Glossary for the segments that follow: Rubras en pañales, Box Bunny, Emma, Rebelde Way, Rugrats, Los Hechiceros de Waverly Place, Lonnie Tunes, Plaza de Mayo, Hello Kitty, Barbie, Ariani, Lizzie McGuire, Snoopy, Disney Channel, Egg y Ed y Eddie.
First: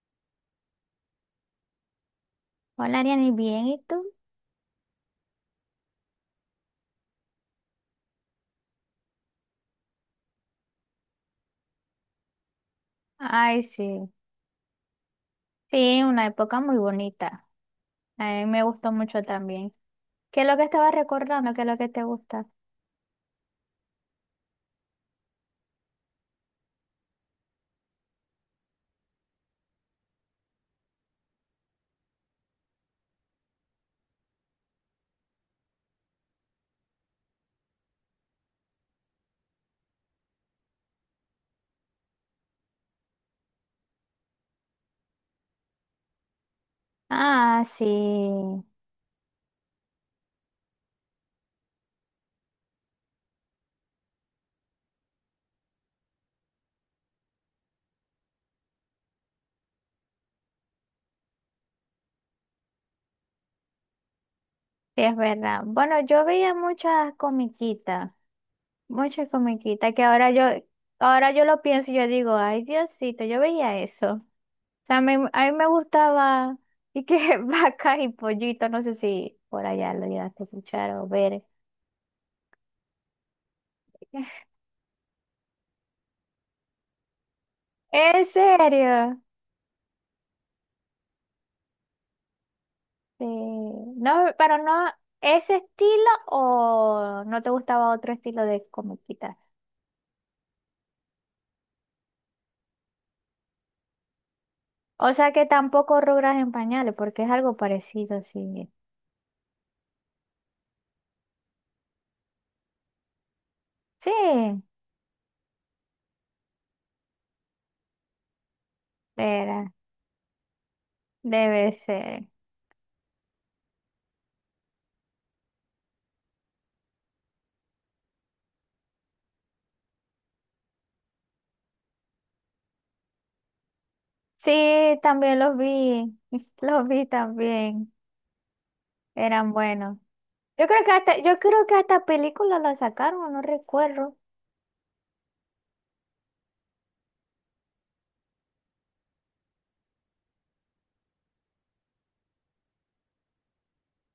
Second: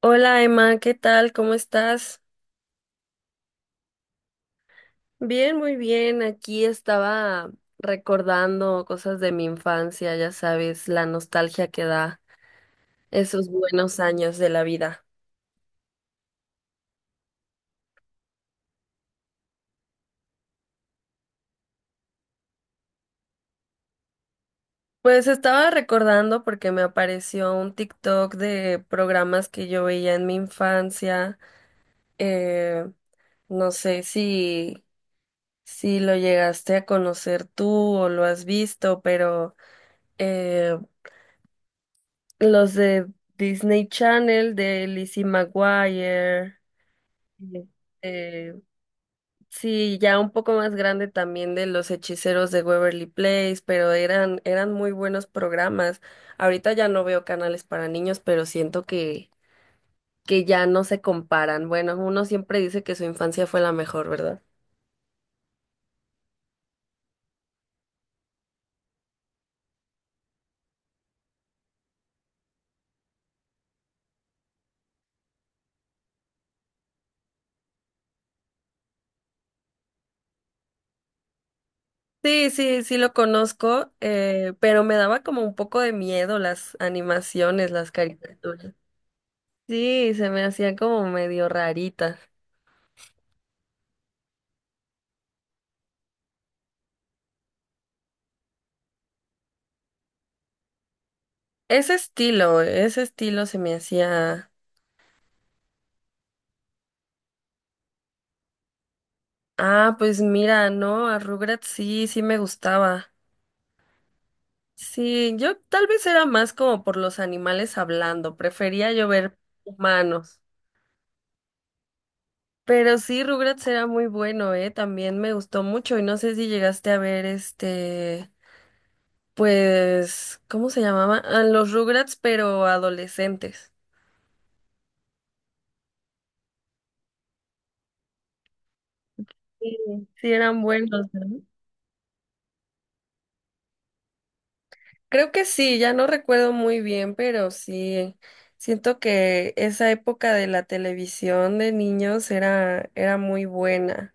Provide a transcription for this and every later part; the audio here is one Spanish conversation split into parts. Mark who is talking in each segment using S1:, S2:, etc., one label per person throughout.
S1: Hola Emma, ¿qué tal? ¿Cómo estás?
S2: Hola, Ariani, ¿bien? ¿Y tú?
S1: Bien, muy bien. Aquí estaba recordando cosas de mi infancia, ya sabes, la nostalgia que da esos
S2: Ay,
S1: buenos
S2: sí.
S1: años de la vida.
S2: Sí, una época muy bonita. A mí me gustó mucho también. ¿Qué es lo que estaba recordando? ¿Qué es lo que te gusta?
S1: Pues estaba recordando porque me apareció un TikTok de programas que yo veía en mi infancia. Eh, no sé si lo llegaste a conocer tú o lo has visto, pero eh, los de Disney Channel, de Lizzie McGuire.
S2: Ah,
S1: Sí.
S2: sí.
S1: eh, sí, ya un poco más grande también de Los Hechiceros de Waverly Place, pero eran muy buenos programas. Ahorita ya no veo canales para niños, pero siento que ya no se comparan. Bueno, uno siempre dice que su infancia fue la mejor, ¿verdad?
S2: Sí, es verdad. Bueno, yo veía muchas comiquitas que ahora yo lo pienso y yo digo, ay, Diosito, yo veía eso. O sea, a mí me gustaba y que vacas y pollitos, no sé si por allá lo llegaste a escuchar o ver.
S1: Sí, sí, sí lo conozco, pero me daba como un poco de miedo las animaciones, las
S2: ¿En
S1: caricaturas.
S2: serio?
S1: Sí, se me hacían como medio raritas.
S2: Sí, no, pero no ese estilo o no te gustaba otro estilo de comiquitas.
S1: Ese estilo se me hacía.
S2: O sea que tampoco Rubras en pañales, porque es algo parecido, sí.
S1: Ah, pues mira, no, a Rugrats sí, sí me gustaba.
S2: Sí,
S1: Sí, yo tal vez era más como por los animales hablando, prefería yo ver
S2: era,
S1: humanos.
S2: debe ser.
S1: Pero sí, Rugrats era muy bueno, también me gustó mucho y no sé si llegaste a ver este, pues, ¿cómo se llamaba? Ah, los Rugrats, pero adolescentes.
S2: Sí, también los vi, los vi también, eran
S1: Sí,
S2: buenos.
S1: sí eran
S2: Yo creo que
S1: buenos,
S2: hasta, yo
S1: ¿no?
S2: creo que hasta película la sacaron, no recuerdo.
S1: Creo que sí, ya no recuerdo muy bien, pero sí, siento que esa época de la televisión de niños era muy buena.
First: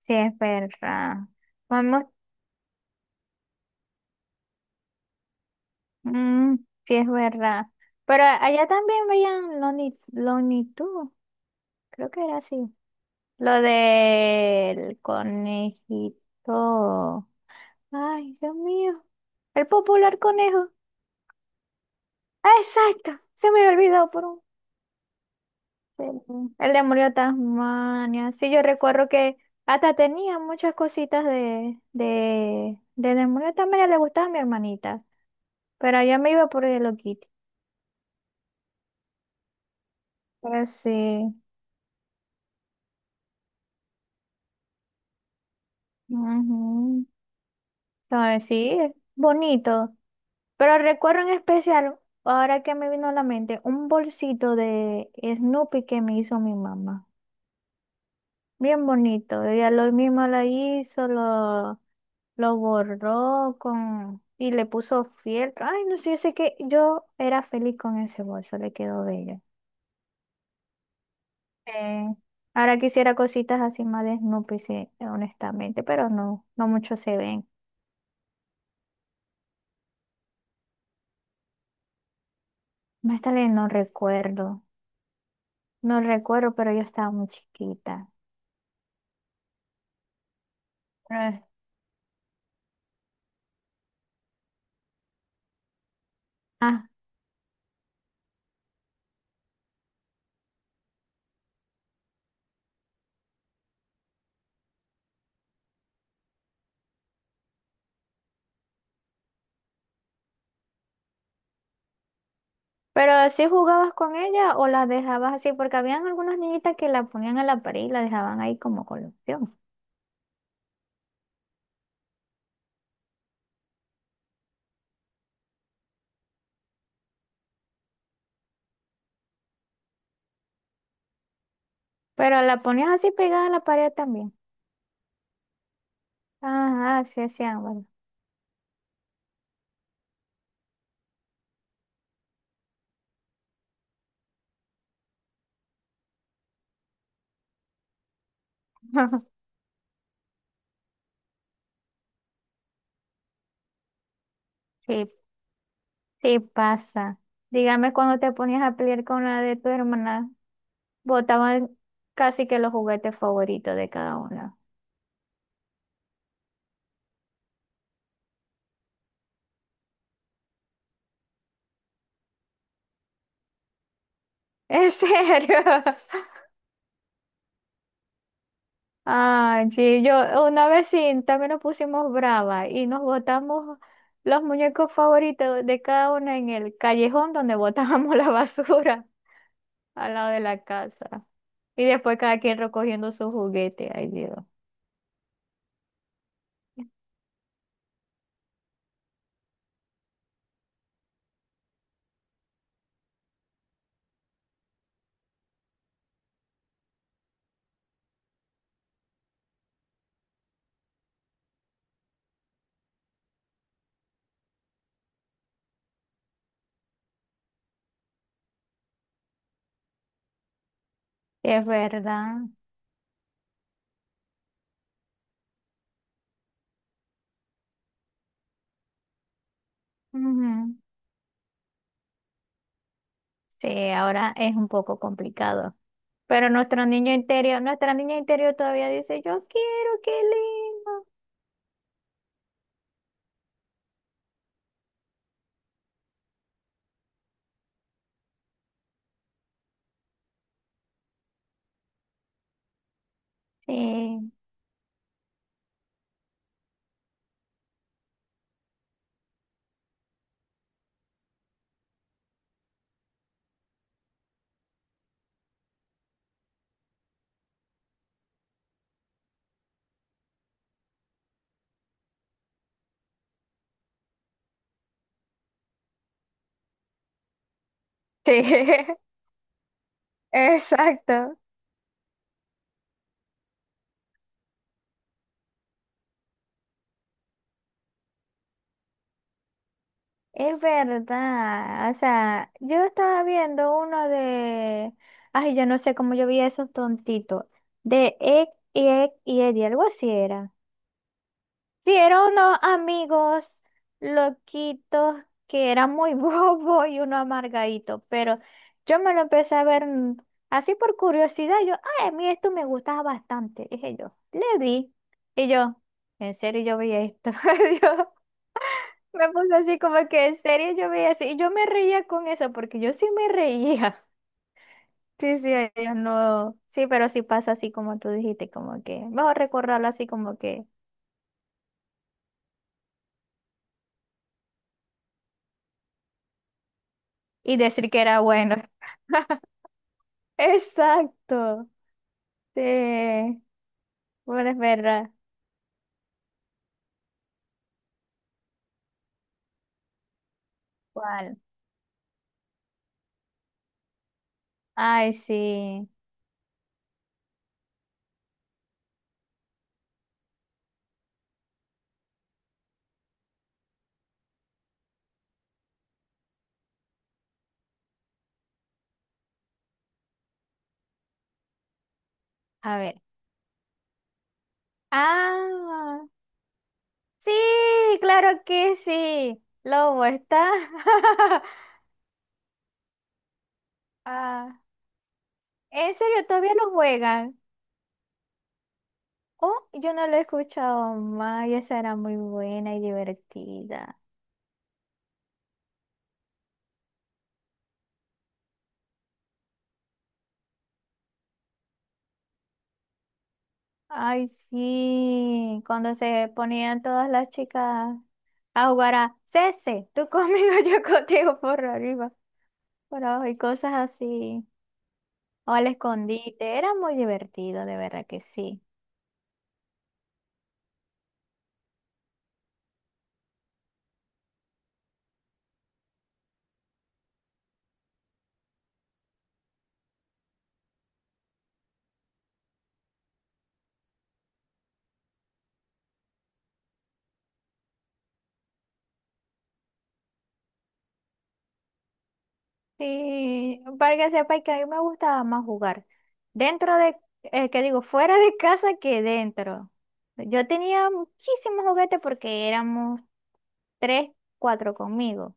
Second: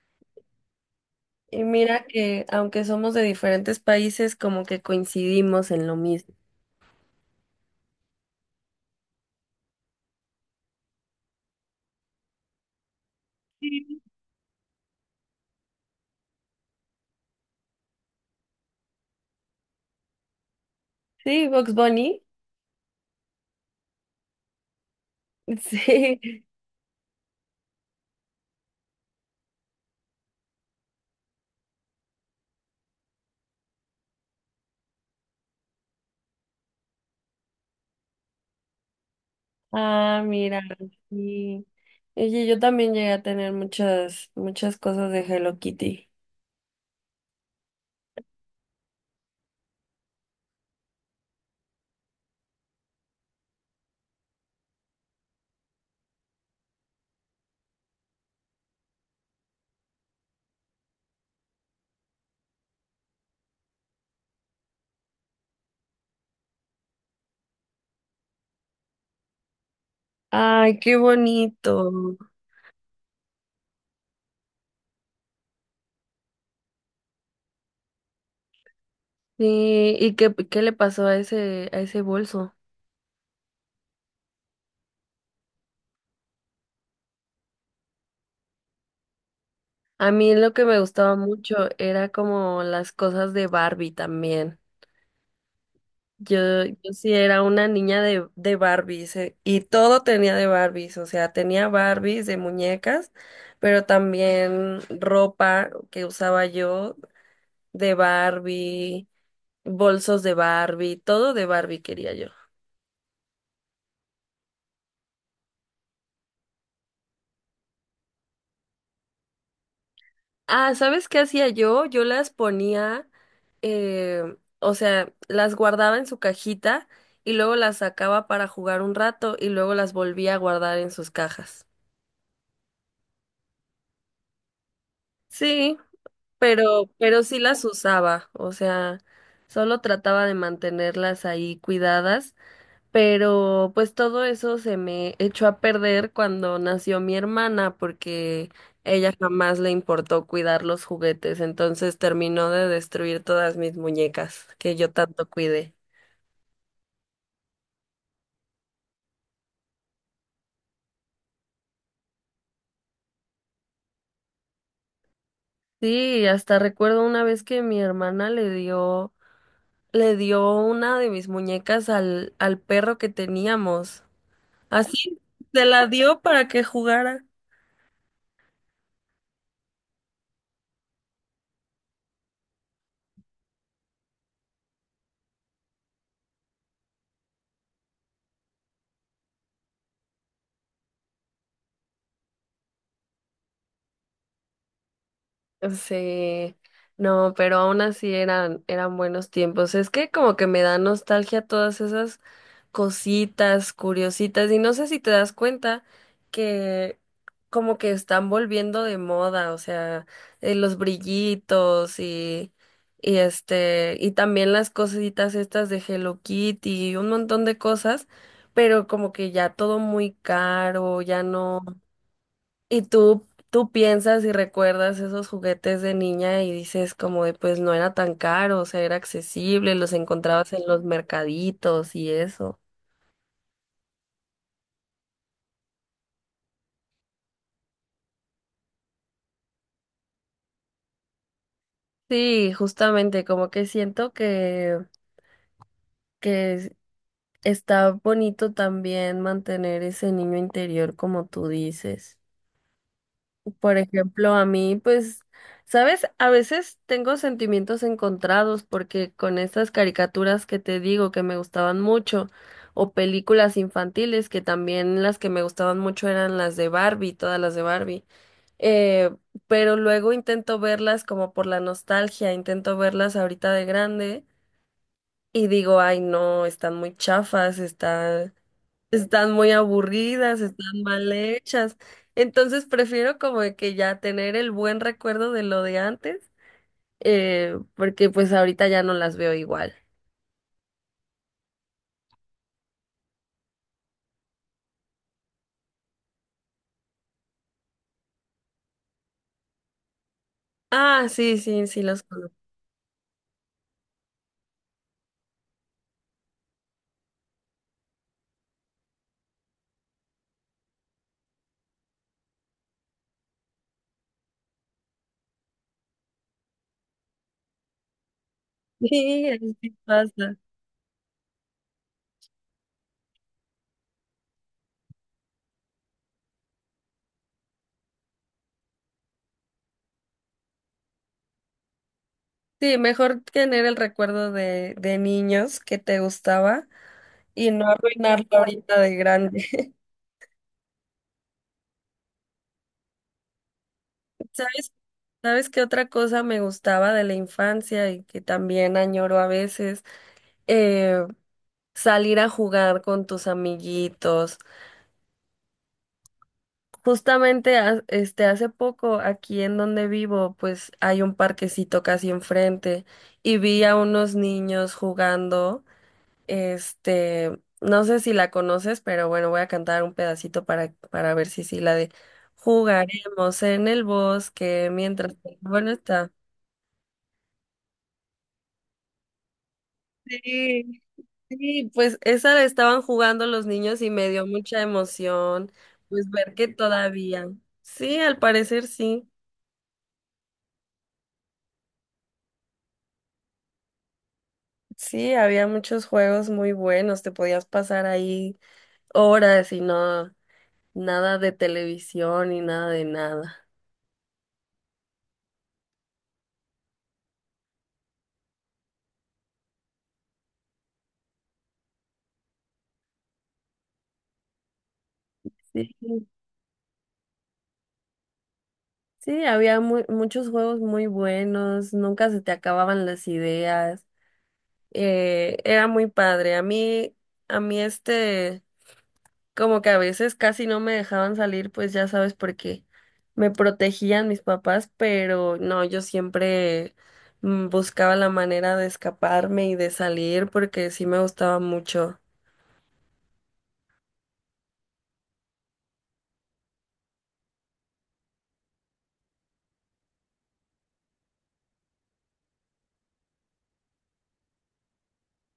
S2: Sí, es verdad.
S1: Y mira
S2: Vamos,
S1: que aunque somos de diferentes países, como que coincidimos en lo mismo.
S2: mm, sí es verdad. Pero allá también veían Lonnie, Lonnie Tunes. Creo que era así. Lo del conejito. Ay, Dios mío. El popular conejo.
S1: Sí, Box Bunny.
S2: Ah, exacto. Se me había olvidado por un
S1: Sí.
S2: segundo. El demonio de Tasmania. Sí, yo recuerdo que hasta tenía muchas cositas de, demonio de Tasmania. Le gustaba a mi hermanita. Pero allá me iba por el Hello Kitty.
S1: Ah, mira,
S2: Pero sí.
S1: sí. Oye, yo también llegué a tener muchas cosas de Hello Kitty.
S2: Ujú. Entonces, sí, es bonito. Pero recuerdo en especial, ahora que me vino a la mente, un bolsito de Snoopy que me hizo mi mamá. Bien bonito. Ella lo mismo lo hizo, lo borró con y le puso fieltro. Ay, no sé, yo sé que yo era feliz con ese bolso, le quedó bello.
S1: Ay, qué bonito.
S2: Eh, Ahora quisiera cositas así más de Snoopy, sí, honestamente, pero no, no mucho se ven.
S1: Sí, ¿y qué le pasó a a ese bolso?
S2: Más tarde no recuerdo, no recuerdo, pero yo estaba muy chiquita.
S1: A mí lo que me gustaba mucho era como las cosas de Barbie también. Yo,
S2: Ah,
S1: yo sí era una niña de Barbies, y todo tenía de Barbies, o sea, tenía Barbies de muñecas, pero también ropa que usaba yo de Barbie, bolsos de Barbie, todo de Barbie quería yo.
S2: ¿pero si jugabas con ella o las dejabas así? Porque habían algunas niñitas que la ponían a la pared y la dejaban ahí como colección.
S1: Ah, ¿sabes qué hacía yo? Yo las ponía, o sea, las guardaba en su cajita y luego las sacaba para jugar un rato y luego las volvía a guardar en sus cajas.
S2: Pero la ponías así pegada a la pared también.
S1: Sí,
S2: Ajá, sí
S1: pero sí
S2: hacían,
S1: las
S2: bueno.
S1: usaba, o sea, solo trataba de mantenerlas ahí cuidadas. Pero pues todo eso se me echó a perder cuando nació mi hermana porque ella jamás le importó cuidar los juguetes, entonces terminó de destruir todas mis muñecas que yo
S2: Sí,
S1: tanto cuidé.
S2: sí pasa. Dígame cuando te ponías a pelear con la de tu hermana, botaban casi que los juguetes favoritos de cada una.
S1: Sí, hasta recuerdo una vez que mi hermana le dio una de mis muñecas al al perro que teníamos.
S2: ¿En
S1: Así
S2: serio?
S1: se la dio para que jugara.
S2: Ay, sí, yo una vez sí, también nos pusimos brava y nos botamos los muñecos favoritos de cada una en el callejón donde botábamos la basura al lado de la casa. Y después cada quien recogiendo su juguete, ay Dios.
S1: Sí, no, pero aún así eran buenos tiempos. Es que como que me da nostalgia todas esas cositas curiositas y no sé si te das cuenta que como que están volviendo de moda, o sea, los brillitos y este, y también las cositas estas de Hello Kitty y un montón de cosas, pero como que ya todo muy caro, ya no.
S2: Es verdad.
S1: Y tú piensas y recuerdas esos juguetes de niña y dices como de pues no era tan caro, o sea, era accesible, los
S2: Ujú.
S1: encontrabas en los mercaditos y eso.
S2: Sí, ahora es un poco complicado. Pero nuestro niño interior, nuestra niña interior todavía dice, yo quiero, qué lindo.
S1: Sí, justamente, como que siento que es- está bonito también mantener ese niño interior como tú dices. Por
S2: Sí.
S1: ejemplo, a mí, pues, ¿sabes? A veces tengo sentimientos encontrados porque con estas caricaturas que te digo que me gustaban mucho, o películas infantiles que también las que me gustaban mucho eran las de Barbie, todas las de Barbie, eh, pero luego intento verlas como por la nostalgia, intento verlas ahorita de grande y digo, ay, no, están muy chafas,
S2: Sí,
S1: están muy aburridas, están mal
S2: exacto.
S1: hechas. Entonces prefiero como de que ya tener el buen recuerdo de lo de antes, porque pues ahorita ya no las veo igual.
S2: Es verdad, o sea, yo estaba viendo uno de, ay, yo no sé cómo yo vi esos tontitos, de Egg y Ed y Eddie, algo así era.
S1: Ah, sí, sí, sí
S2: Sí,
S1: los
S2: eran
S1: conozco.
S2: unos amigos loquitos que eran muy bobos y uno amargadito, pero yo me lo empecé a ver así por curiosidad, yo, ay, a mí esto me gustaba bastante, dije yo, le di, y yo, en serio yo vi esto,
S1: Sí,
S2: me puse
S1: así
S2: así como que
S1: pasa.
S2: en serio yo veía así, y yo me reía con eso, porque yo sí me reía. Sí, sí, ellos no. Sí, pero sí pasa así como tú dijiste, como que, vamos a recordarlo así como que,
S1: Sí, mejor tener el recuerdo de niños que te gustaba y
S2: y
S1: no
S2: decir que era
S1: arruinarlo
S2: bueno.
S1: ahorita de grande.
S2: Exacto. Sí, bueno, es
S1: ¿Sabes?
S2: verdad.
S1: ¿Sabes qué otra cosa me gustaba de la infancia y que también añoro a veces? Eh,
S2: ¿Cuál?
S1: Salir a jugar con tus amiguitos.
S2: Ay, sí.
S1: Justamente este hace poco aquí en donde vivo, pues hay un parquecito casi enfrente y vi a unos niños jugando. Este, no sé si la conoces, pero bueno, voy a cantar un pedacito para ver si sí la de
S2: A ver.
S1: jugaremos en el bosque mientras bueno
S2: Ah,
S1: está.
S2: sí, claro que sí. Lobo está.
S1: Sí. Sí, pues esa la estaban jugando los niños y me dio
S2: Ah,
S1: mucha emoción,
S2: ¿en
S1: pues
S2: serio
S1: ver que
S2: todavía no
S1: todavía.
S2: juegan?
S1: Sí, al parecer sí.
S2: Oh, yo no la he escuchado más y esa era muy buena y divertida.
S1: Sí, había muchos juegos muy buenos, te podías pasar ahí horas y no nada de televisión y nada de nada.
S2: Ay, sí, cuando se ponían todas las chicas a jugar a Cese, tú conmigo, yo contigo por arriba, por abajo y cosas así. O al
S1: Sí,
S2: escondite, era muy divertido, de verdad que sí.
S1: sí, había muchos juegos muy buenos, nunca se te acababan las ideas. Era muy padre. A a mí este como que a veces casi no me dejaban salir, pues ya sabes por qué. Me protegían mis papás, pero no, yo siempre buscaba la manera de escaparme y de salir porque sí me gustaba mucho.
S2: Sí, para que sepáis que a mí me gustaba más jugar dentro de, que digo, fuera de casa que dentro. Yo tenía muchísimos juguetes porque éramos tres, cuatro conmigo.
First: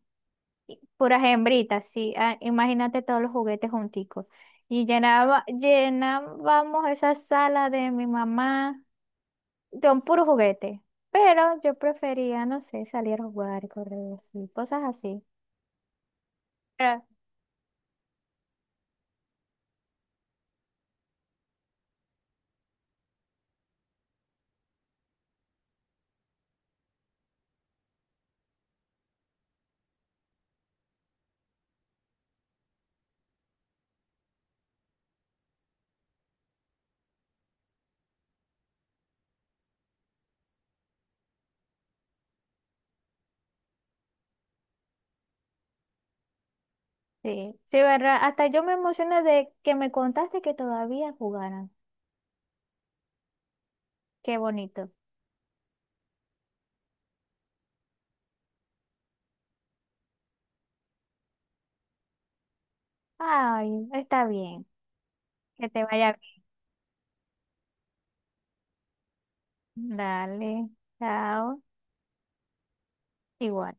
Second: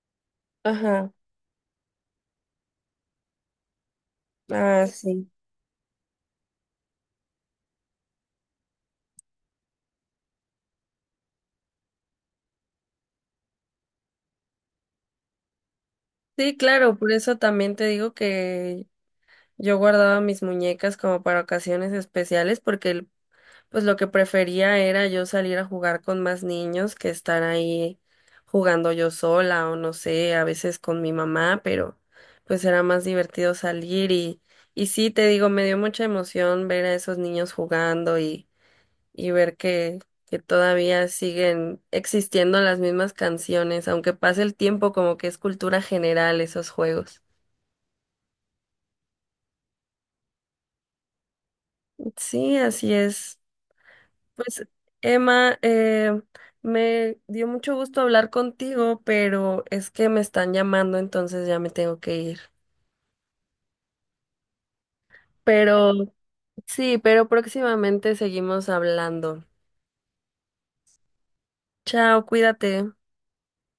S1: Ajá,
S2: Puras hembritas, sí. Ah, imagínate todos los juguetes junticos.
S1: ah,
S2: Y
S1: sí.
S2: llenaba, llenábamos esa sala de mi mamá con puros juguetes. Pero yo prefería, no sé, salir a jugar, correr así, cosas así.
S1: Sí, claro,
S2: Ah,
S1: por eso también te digo que yo guardaba mis muñecas como para ocasiones especiales porque pues lo que prefería era yo salir a jugar con más niños que estar ahí jugando yo sola o no sé, a veces con mi mamá, pero pues era más divertido salir y sí, te digo, me dio mucha emoción ver a esos niños jugando y ver que todavía siguen existiendo las mismas canciones, aunque pase el tiempo, como que es cultura general esos juegos.
S2: sí, sí, ¿verdad? Hasta yo me emocioné de que me contaste que todavía jugaran.
S1: Sí, así es.
S2: Qué
S1: Pues,
S2: bonito.
S1: Emma, me dio mucho gusto hablar contigo, pero es que me están llamando, entonces ya me tengo que ir.
S2: Ay, está bien. Que te
S1: Pero
S2: vaya
S1: sí, pero próximamente seguimos hablando.
S2: bien. Dale, chao.
S1: Chao, cuídate.
S2: Igual.